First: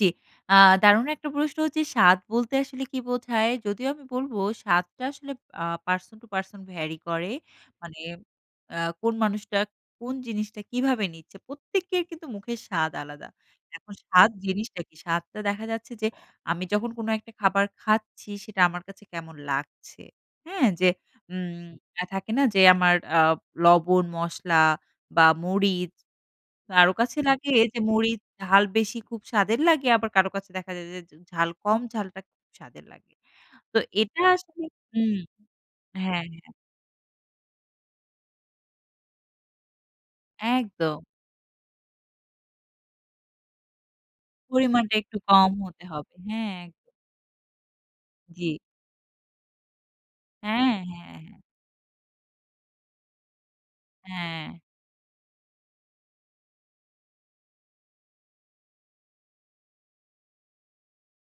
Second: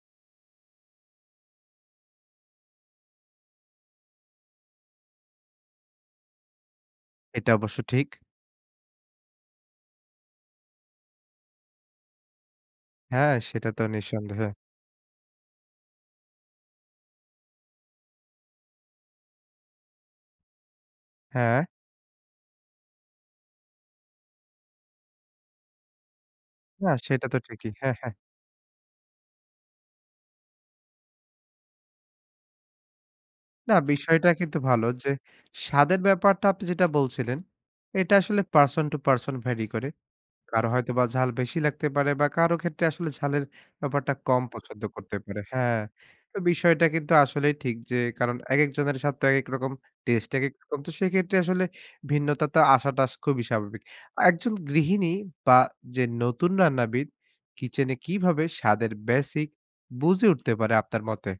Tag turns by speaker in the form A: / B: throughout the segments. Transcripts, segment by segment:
A: জি। আ দারুণ একটা প্রশ্ন হচ্ছে স্বাদ বলতে আসলে কী বোঝায়? যদিও আমি বলব স্বাদটা আসলে আ person to person vary করে।
B: এটা অবশ্য
A: মানে
B: ঠিক।
A: আ কোন মানুষটা, কোন জিনিসটা কিভাবে নিচ্ছে। প্রত্যেকের কিন্তু মুখের স্বাদ আলাদা।
B: হ্যাঁ, সেটা তো
A: এখন স্বাদ
B: নিঃসন্দেহে।
A: জিনিসটা কি? স্বাদটা দেখা যাচ্ছে যে, আমি যখন কোন একটা খাবার খাচ্ছি, সেটা আমার কাছে কেমন লাগছে? হ্যাঁ? যে উম
B: হ্যাঁ?
A: অ্যা থাকে না যে আমার আ লবণ, মশলা বা মরিচ,
B: না
A: কারো কাছে
B: সেটা তো
A: লাগে
B: ঠিকই,
A: যে
B: হ্যাঁ,
A: মরি
B: হ্যাঁ।
A: ঝাল বেশি, খুব স্বাদের লাগে, আবার কারো কাছে দেখা যায় যে যে ঝাল কম ঝালটা স্বাদের লাগে।
B: না,
A: তো এটা
B: বিষয়টা কিন্তু
A: আসলে
B: ভালো যে,
A: হুম,
B: স্বাদের
A: হ্যাঁ,
B: ব্যাপারটা
A: হ্যাঁ।
B: আপনি যেটা বলছিলেন, "এটা আসলে person to person vary করে।" কারো
A: একদম।
B: হয়তোবা ঝাল বেশি লাগতে পারে বা কারো ক্ষেত্রে আসলে ঝালের ব্যাপারটা কম পছন্দ
A: পরিমানটা
B: করতে
A: একটু
B: পারে
A: কম
B: হ্যাঁ।
A: হতে হবে,
B: তো
A: হ্যাঁ। এক
B: বিষয়টা কিন্তু আসলেই ঠিক যে কারণ,
A: জি।
B: একেক জনের স্বাদ তো একেক রকম, taste একেক
A: হ্যাঁ,
B: রকম। তো
A: হ্যাঁ,
B: সেক্ষেত্রে
A: হ্যাঁ।
B: আসলে ভিন্নতা তো আসাটা খুবই স্বাভাবিক। একজন
A: হ্যাঁ।
B: গৃহিণী বা যে নতুন রান্নাবিদ, kitchen এ কিভাবে স্বাদের basic বুঝে উঠতে পারে, আপনার মতে?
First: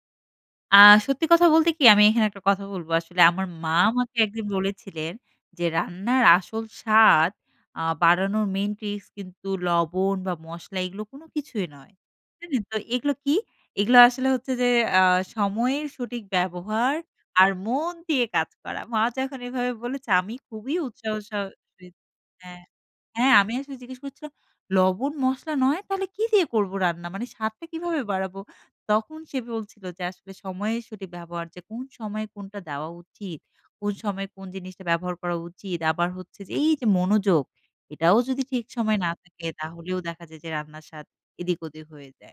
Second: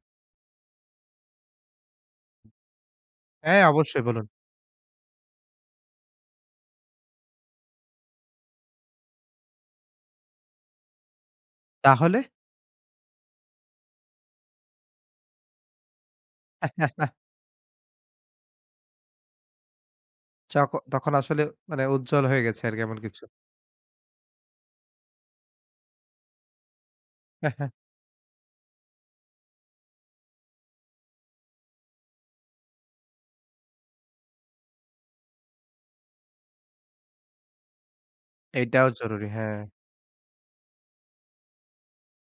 A: আ সত্যি কথা বলতে কি, আমি এখানে একটা কথা বলব। আসলে আমার
B: হ্যাঁ,
A: মা
B: অবশ্যই
A: আমাকে
B: বলুন।
A: একদিন বলেছিলেন যে, ‘’রান্নার আসল স্বাদ আ বাড়ানোর main tricks কিন্তু লবণ বা মশলা, এগুলো কোন কিছুই নয়।"
B: তাহলে?
A: [unintelligible] নেন তো এগুলো কি? এগুলা আসলে হচ্ছে যে, "আ সময়ের সঠিক ব্যবহার, আর মন দিয়ে কাজ করা।‘’ মা যখন এভাবে বলেছে, আমি খুবই
B: চকো তখন
A: উৎসাহ সহ
B: আসলে মানে
A: রি
B: উজ্জ্বল হয়ে
A: হ্যাঁ।
B: গেছে আরকি, এমন কিছু।
A: হ্যাঁ, আমি আসলে জিজ্ঞেস করছিলাম, ‘’লবণ মশলা নয়! তাহলে কি দিয়ে করব রান্না? মানে স্বাদটা কিভাবে বাড়াবো?‘’ তখন সে বলছিল যে, ‘’আসলে সময়ে সঠিক ব্যবহার, যে কোন সময়ে কোনটা দেওয়া উচি কোন সময়ে কোন জিনিসটা ব্যবহার করা উচিত? আবার হচ্ছে যে, এই যে মনোযোগ, এটাও যদি ঠিক
B: এটাও
A: সময়ে না
B: জরুরি,
A: থাকে,
B: হ্যাঁ।
A: তাহলেও দেখা যায় যে রান্নার স্বাদ এদিক ওদিক হয়ে যায়।‘’